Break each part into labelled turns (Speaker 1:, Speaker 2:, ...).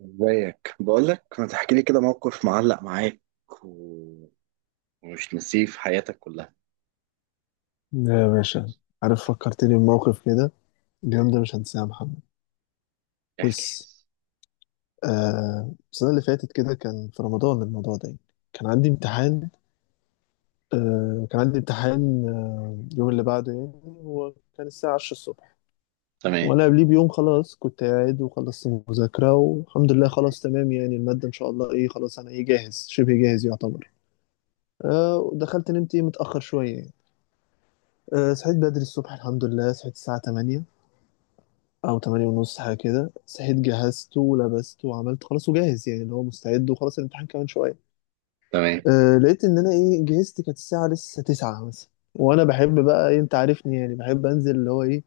Speaker 1: ازيك؟ بقولك ما تحكي لي كده موقف معلق معاك و... ومش نسيه في حياتك كلها.
Speaker 2: يا باشا، عارف فكرتني بموقف كده. اليوم ده مش هنساه يا محمد.
Speaker 1: احكي.
Speaker 2: بص، السنة اللي فاتت كده كان في رمضان الموضوع ده يعني. كان عندي امتحان. اليوم اللي بعده يعني هو كان الساعة 10 الصبح.
Speaker 1: تمام
Speaker 2: وأنا قبليه بيوم خلاص كنت قاعد وخلصت مذاكرة والحمد لله خلاص تمام، يعني المادة إن شاء الله إيه خلاص، أنا إيه جاهز شبه جاهز يعتبر. ودخلت نمت إيه متأخر شوية يعني. صحيت بدري الصبح الحمد لله، صحيت الساعة 8 او تمانية ونص حاجة كده. صحيت جهزته ولبسته وعملت خلاص وجاهز، يعني اللي هو مستعد وخلاص الامتحان كمان شوية.
Speaker 1: تمام
Speaker 2: لقيت ان انا ايه جهزت، كانت الساعة لسه تسعة مثلا. وانا بحب بقى إيه، انت عارفني يعني، بحب انزل اللي هو ايه،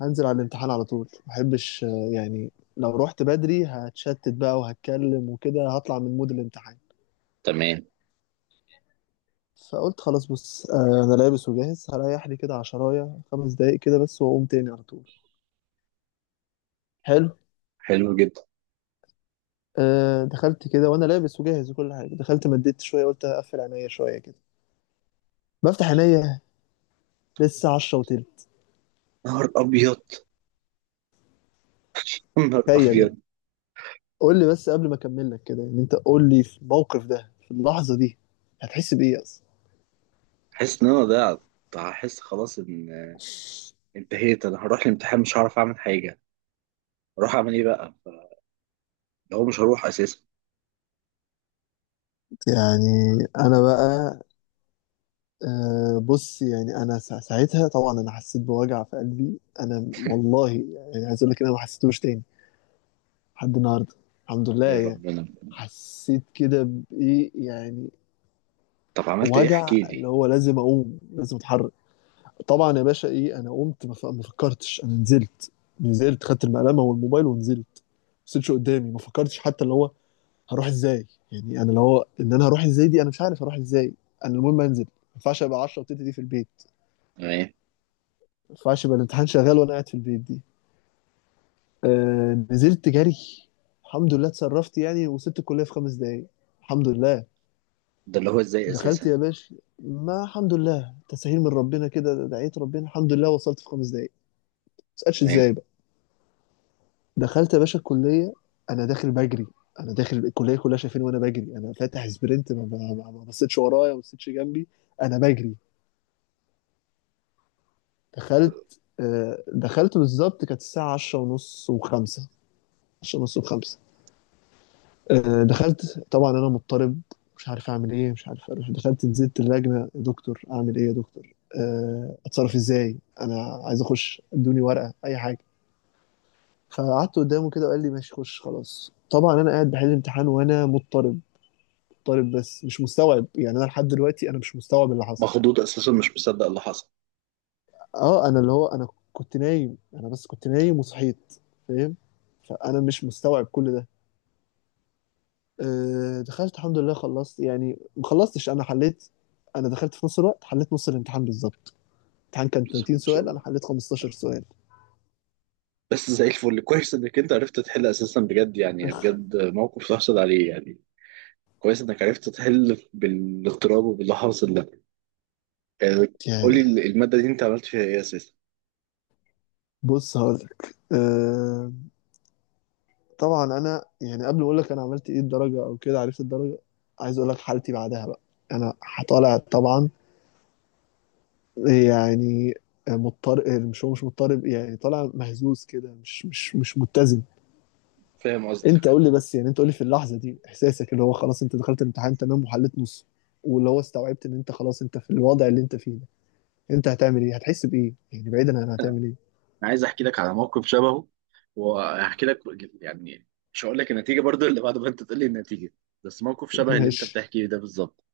Speaker 2: هنزل على الامتحان على طول. ما بحبش، يعني لو رحت بدري هتشتت بقى وهتكلم وكده هطلع من مود الامتحان.
Speaker 1: تمام.
Speaker 2: فقلت خلاص بص، انا لابس وجاهز هريح لي كده عشراية خمس دقايق كده بس واقوم تاني على طول. حلو.
Speaker 1: حلو جدا.
Speaker 2: دخلت كده وانا لابس وجاهز وكل حاجه. دخلت مديت شويه قلت هقفل عينيا شويه كده. بفتح عينيا لسه 10 وتلت.
Speaker 1: نهار ابيض. نهار
Speaker 2: تخيل يعني.
Speaker 1: ابيض.
Speaker 2: قول لي بس قبل ما اكمل لك كده، يعني انت قول لي في الموقف ده في اللحظه دي هتحس بايه اصلا؟
Speaker 1: حس ان انا ضيعت. هحس خلاص ان انتهيت. انا هروح الامتحان مش هعرف اعمل حاجه. اروح اعمل ايه بقى؟ لو مش هروح اساسا.
Speaker 2: يعني انا بقى، بص، يعني انا ساعتها طبعا انا حسيت بوجع في قلبي. انا والله يعني عايز اقول لك إن انا ما حسيتوش تاني لحد النهارده، الحمد لله
Speaker 1: يا
Speaker 2: يعني.
Speaker 1: ربنا.
Speaker 2: حسيت كده بايه يعني،
Speaker 1: طب عملت ايه؟
Speaker 2: وجع
Speaker 1: احكي
Speaker 2: اللي
Speaker 1: لي.
Speaker 2: هو لازم اقوم لازم اتحرك. طبعا يا باشا ايه، انا قمت ما فكرتش، انا نزلت. نزلت خدت المقلمه والموبايل ونزلت. مبصيتش قدامي، ما فكرتش حتى اللي هو هروح ازاي، يعني انا اللي هو ان انا هروح ازاي دي، انا مش عارف هروح ازاي. انا المهم انزل، ما ينفعش ابقى 10 وتلت دي في البيت.
Speaker 1: تمام.
Speaker 2: ما ينفعش يبقى الامتحان شغال وانا قاعد في البيت دي. نزلت جري. الحمد لله اتصرفت يعني، وصلت الكليه في خمس دقايق الحمد لله.
Speaker 1: ده اللي هو ازاي
Speaker 2: دخلت
Speaker 1: اساسا؟
Speaker 2: يا باشا ما الحمد لله تسهيل من ربنا كده، دعيت ربنا الحمد لله وصلت في خمس دقايق. ما تسالش
Speaker 1: تمام.
Speaker 2: ازاي بقى. دخلت يا باشا الكلية. أنا داخل بجري. أنا داخل الكلية كلها شايفيني وأنا بجري، أنا فاتح سبرنت. ما بصيتش ورايا، ما بصيتش جنبي. أنا بجري. دخلت بالظبط كانت الساعة عشرة ونص وخمسة. عشرة ونص وخمسة. دخلت طبعا أنا مضطرب، مش عارف أعمل إيه، مش عارف أروح. دخلت نزلت اللجنة، يا دكتور أعمل إيه يا دكتور، أتصرف إزاي، أنا عايز أخش، ادوني ورقة أي حاجة. فقعدت قدامه كده وقال لي ماشي خش خلاص. طبعا انا قاعد بحل امتحان وانا مضطرب، طالب بس مش مستوعب. يعني انا لحد دلوقتي انا مش مستوعب اللي حصل.
Speaker 1: مخضوض اساسا، مش مصدق اللي حصل.
Speaker 2: اه انا اللي هو انا كنت نايم، انا بس كنت نايم وصحيت، فاهم. فانا مش مستوعب كل ده. دخلت الحمد لله خلصت، يعني ما خلصتش انا حليت. انا دخلت في نص الوقت حليت نص الامتحان بالظبط. الامتحان كان
Speaker 1: بسم الله
Speaker 2: 30
Speaker 1: ما شاء
Speaker 2: سؤال،
Speaker 1: الله.
Speaker 2: انا حليت 15 سؤال.
Speaker 1: بس زي الفل. كويس انك انت عرفت تحل اساسا، بجد يعني. بجد موقف تحصل عليه يعني. كويس انك عرفت تحل بالاضطراب وباللي حاصل ده يعني. قولي
Speaker 2: يعني
Speaker 1: المادة دي انت عملت فيها ايه اساسا؟
Speaker 2: بص هقول لك، طبعا انا يعني قبل ما اقول لك انا عملت ايه الدرجه او كده عرفت الدرجه، عايز اقول لك حالتي بعدها بقى. انا طالع طبعا يعني، مضطرب، مش هو مش مضطرب يعني، طالع مهزوز كده، مش متزن.
Speaker 1: فاهم قصدك.
Speaker 2: انت قول لي بس يعني، انت قول لي في اللحظه دي احساسك اللي هو خلاص انت دخلت الامتحان تمام وحليت نص، واللي هو استوعبت ان انت خلاص انت في الوضع اللي انت فيه ده، انت هتعمل ايه، هتحس بايه يعني، بعيدا عن هتعمل ايه؟
Speaker 1: انا عايز احكي لك على موقف شبهه، واحكي لك يعني. مش هقول لك النتيجة برضو اللي بعد ما انت تقول لي النتيجة، بس موقف شبه اللي انت
Speaker 2: ماشي،
Speaker 1: بتحكيه ده بالظبط.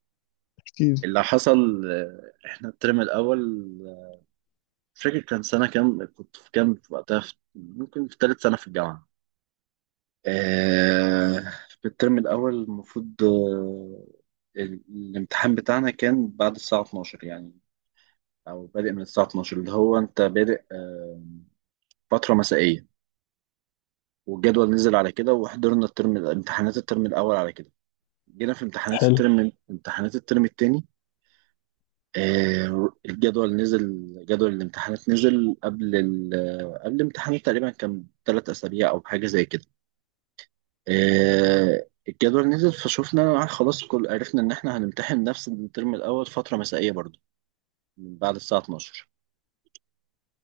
Speaker 2: اكيد.
Speaker 1: اللي حصل احنا الترم الاول. آه، مش فاكر كان سنة كام، كنت في كام وقتها، ممكن في ثالث سنة في الجامعة. آه، في الترم الأول المفروض الامتحان بتاعنا كان بعد الساعة 12 يعني، أو بادئ من الساعة 12، اللي هو أنت بادئ فترة مسائية. والجدول نزل على كده، وحضرنا الترم، امتحانات الترم الأول على كده. جينا في امتحانات
Speaker 2: حلو.
Speaker 1: الترم، امتحانات الترم التاني، الجدول نزل. جدول الامتحانات نزل قبل قبل الامتحانات تقريبا، كان 3 أسابيع أو حاجة زي كده. الجدول نزل، فشوفنا خلاص كل عرفنا ان احنا هنمتحن نفس الترم الاول فتره مسائيه برضو، من بعد الساعه 12.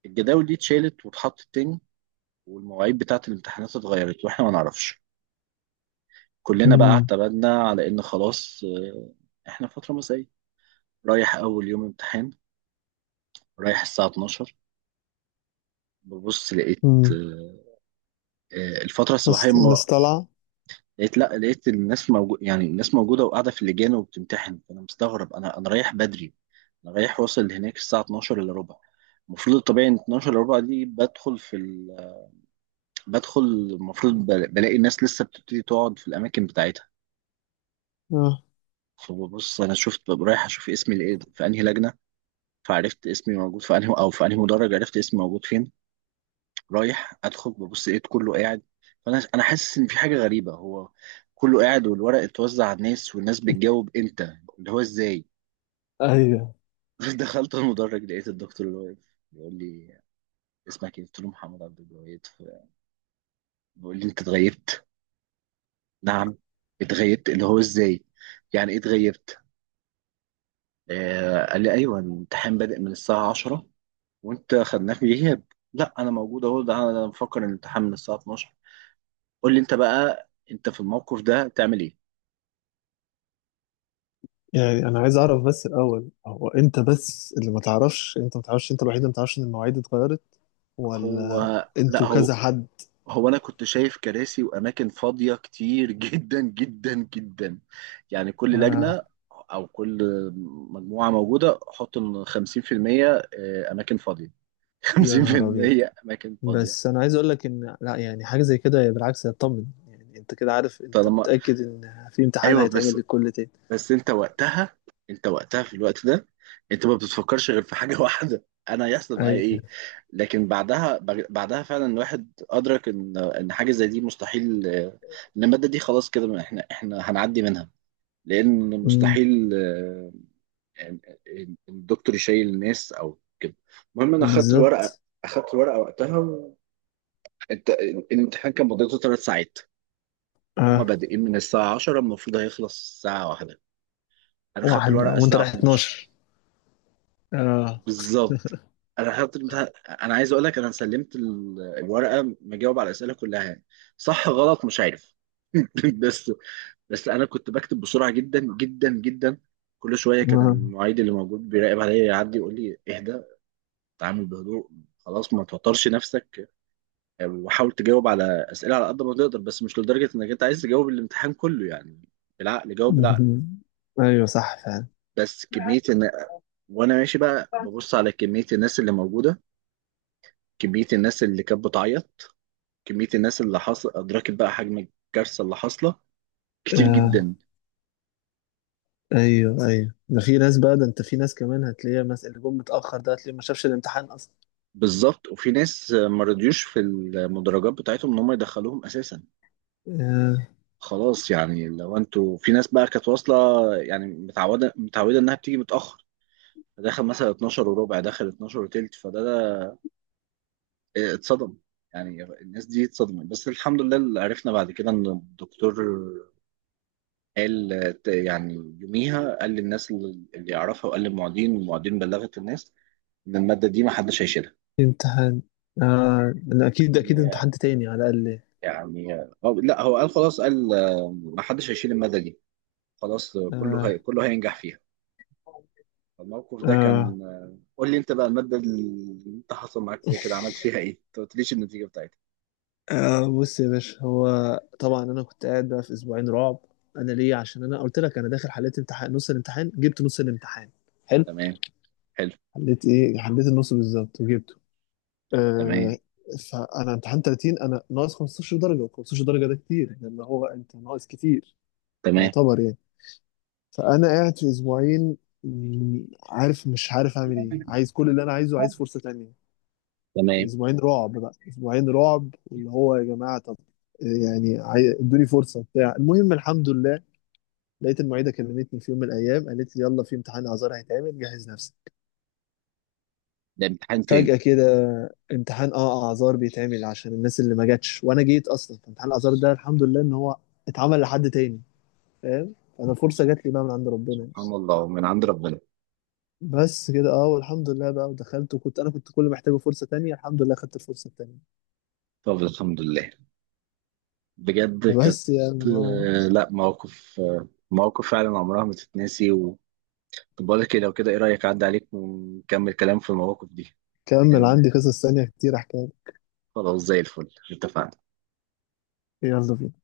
Speaker 1: الجداول دي اتشالت واتحطت تاني، والمواعيد بتاعه الامتحانات اتغيرت واحنا ما نعرفش. كلنا بقى
Speaker 2: امم.
Speaker 1: اعتمدنا على ان خلاص احنا فتره مسائيه. رايح اول يوم امتحان، رايح الساعه 12، ببص لقيت
Speaker 2: امم.
Speaker 1: الفتره الصباحيه.
Speaker 2: بس الناس طالعه.
Speaker 1: لقيت لا، لقيت الناس موجود، يعني الناس موجودة وقاعدة في اللجان وبتمتحن. فأنا مستغرب، أنا رايح بدري. أنا رايح، واصل هناك الساعة 12 إلا ربع. المفروض الطبيعي إن 12 إلا ربع دي بدخل في بدخل المفروض بلاقي الناس لسه بتبتدي تقعد في الأماكن بتاعتها.
Speaker 2: اه.
Speaker 1: فببص أنا، شفت ببقى رايح أشوف اسمي لإيه في أنهي لجنة، فعرفت اسمي موجود في أنهي، أو في أنهي مدرج، عرفت اسمي موجود فين. رايح ادخل، ببص لقيت كله قاعد. فانا، انا حاسس ان في حاجه غريبه. هو كله قاعد، والورق اتوزع على الناس، والناس بتجاوب. امتى؟ اللي هو ازاي؟
Speaker 2: ايوه.
Speaker 1: دخلت المدرج، لقيت الدكتور اللي واقف بيقول لي: اسمك ايه؟ قلت له: محمد عبد الوهاب. بيقول لي: انت اتغيبت. نعم؟ اتغيبت؟ اللي هو ازاي؟ يعني ايه اتغيبت؟ آه، قال لي: ايوه الامتحان بادئ من الساعه 10، وانت خدناه في غياب. لا، انا موجود اهو، ده انا مفكر ان الامتحان من الساعه 12. قول لي انت بقى، انت في الموقف ده تعمل ايه؟
Speaker 2: يعني انا عايز اعرف بس الاول، هو انت بس اللي ما تعرفش، انت ما تعرفش، انت الوحيد اللي ما تعرفش ان المواعيد اتغيرت، ولا
Speaker 1: هو لا
Speaker 2: انتوا
Speaker 1: هو
Speaker 2: كذا حد؟
Speaker 1: انا كنت شايف كراسي واماكن فاضيه كتير جدا جدا جدا. يعني كل
Speaker 2: آه.
Speaker 1: لجنه، او كل مجموعه موجوده، حط ان 50% اماكن فاضيه.
Speaker 2: يا نهار ابيض.
Speaker 1: 50% اماكن فاضيه.
Speaker 2: بس انا عايز اقول لك ان لا، يعني حاجه زي كده بالعكس هتطمن، يعني انت كده عارف، انت
Speaker 1: طالما،
Speaker 2: متاكد ان في امتحان
Speaker 1: ايوه
Speaker 2: هيتعمل
Speaker 1: بس،
Speaker 2: للكل تاني.
Speaker 1: بس انت وقتها في الوقت ده، انت ما بتفكرش غير في حاجه واحده: انا هيحصل معايا
Speaker 2: ايوه.
Speaker 1: ايه؟ لكن بعدها، بعدها فعلا الواحد ادرك ان حاجه زي دي مستحيل. ان الماده دي خلاص كده، ما احنا هنعدي منها، لان
Speaker 2: أمم.
Speaker 1: مستحيل إن الدكتور يشيل الناس او كده. المهم انا اخدت الورقه،
Speaker 2: بالظبط.
Speaker 1: اخدت الورقه وقتها انت الامتحان كان مدته 3 ساعات، وهم
Speaker 2: اه.
Speaker 1: بادئين من الساعه 10، المفروض هيخلص الساعه واحدة. انا خدت
Speaker 2: واحد
Speaker 1: الورقه
Speaker 2: وانت
Speaker 1: الساعه
Speaker 2: رايح
Speaker 1: 12
Speaker 2: 12. اه اه.
Speaker 1: بالظبط. انا حاطط الامتحان. انا عايز اقول لك انا سلمت الورقه مجاوب على الاسئله كلها يعني. صح غلط مش عارف بس، بس انا كنت بكتب بسرعه جدا جدا جدا. كل شويه كان المعيد اللي موجود بيراقب عليا يعدي يقول لي: اهدى، اتعامل بهدوء، خلاص ما توترش نفسك، وحاول تجاوب على اسئله على قد ما تقدر، بس مش لدرجه انك انت عايز تجاوب الامتحان كله يعني. بالعقل، جاوب بالعقل.
Speaker 2: مهم. ايوه صح فعلا.
Speaker 1: بس كميه ان، وانا ماشي بقى ببص على كميه الناس اللي موجوده، كمية الناس اللي كانت بتعيط، كمية الناس اللي حصل، أدركت بقى حجم الكارثة اللي حاصلة. كتير
Speaker 2: آه
Speaker 1: جدا.
Speaker 2: ايوه ايوه، ده في ناس بقى، ده انت في ناس كمان هتلاقيها مثلا اللي جم متاخر ده هتلاقيه ما شافش الامتحان اصلا.
Speaker 1: بالظبط. وفي ناس ما رضيوش في المدرجات بتاعتهم إن هم يدخلوهم أساسا.
Speaker 2: آه.
Speaker 1: خلاص يعني لو أنتوا، في ناس بقى كانت واصلة، يعني متعودة إنها بتيجي متأخر، دخل مثلا 12 وربع، دخل 12 وتلت، فده اتصدم. يعني الناس دي اتصدمت. بس الحمد لله اللي عرفنا بعد كده إن الدكتور قال، يعني يوميها قال للناس اللي يعرفها، وقال للمعيدين، والمعيدين بلغت الناس ان الماده دي ما حدش هيشيلها.
Speaker 2: امتحان. آه لا، اكيد اكيد امتحان تاني على الاقل.
Speaker 1: يعني هو لا هو قال خلاص، قال ما حدش هيشيل الماده دي، خلاص
Speaker 2: آه
Speaker 1: كله هينجح فيها. الموقف ده
Speaker 2: آه
Speaker 1: كان قول لي انت بقى، الماده اللي انت حصل معاك فيها كده عملت فيها ايه؟ انت ما قلتليش النتيجه بتاعتها.
Speaker 2: بص يا باشا، هو طبعا انا كنت قاعد بقى في اسبوعين رعب. انا ليه؟ عشان انا قلت لك انا داخل حليت امتحان نص الامتحان، جبت نص الامتحان. حلو.
Speaker 1: تمام. حلو.
Speaker 2: حليت ايه؟ حليت النص بالظبط وجبته.
Speaker 1: تمام
Speaker 2: آه فانا امتحان 30 انا ناقص 15 درجه، و15 درجه ده كتير لان هو انت ناقص كتير
Speaker 1: تمام
Speaker 2: يعتبر يعني. فانا قاعد في اسبوعين، عارف مش عارف اعمل ايه، عايز كل اللي انا عايزه، عايز فرصه تانية.
Speaker 1: تمام.
Speaker 2: اسبوعين رعب بقى، اسبوعين رعب، واللي هو يا جماعه طب يعني ادوني فرصه بتاع، المهم الحمد لله. لقيت المعيده كلمتني في يوم من الايام قالت لي يلا في امتحان اعذار هيتعمل جهز نفسك.
Speaker 1: ده امتحان تاني؟
Speaker 2: فجاه كده امتحان، اه اعذار بيتعمل عشان الناس اللي ما جاتش وانا جيت اصلا. فامتحان الاعذار ده الحمد لله ان هو اتعمل لحد تاني. فاهم، انا فرصه جات لي بقى من عند ربنا يعني.
Speaker 1: سبحان الله، من عند ربنا.
Speaker 2: بس كده. اه والحمد لله بقى، ودخلت وكنت انا كنت كل محتاجه فرصه تانية، الحمد لله خدت الفرصه التانية.
Speaker 1: طب الحمد لله. بجد كانت،
Speaker 2: بس يعني
Speaker 1: آه، لا مواقف، مواقف فعلا عمرها ما تتنسي طب بقول لك إيه، لو كده ايه رأيك عدى عليك ونكمل كلام في المواقف دي؟
Speaker 2: كمل.
Speaker 1: لأن،
Speaker 2: عندي قصص تانية كتير احكي.
Speaker 1: خلاص زي الفل، اتفقنا.
Speaker 2: يلا بينا.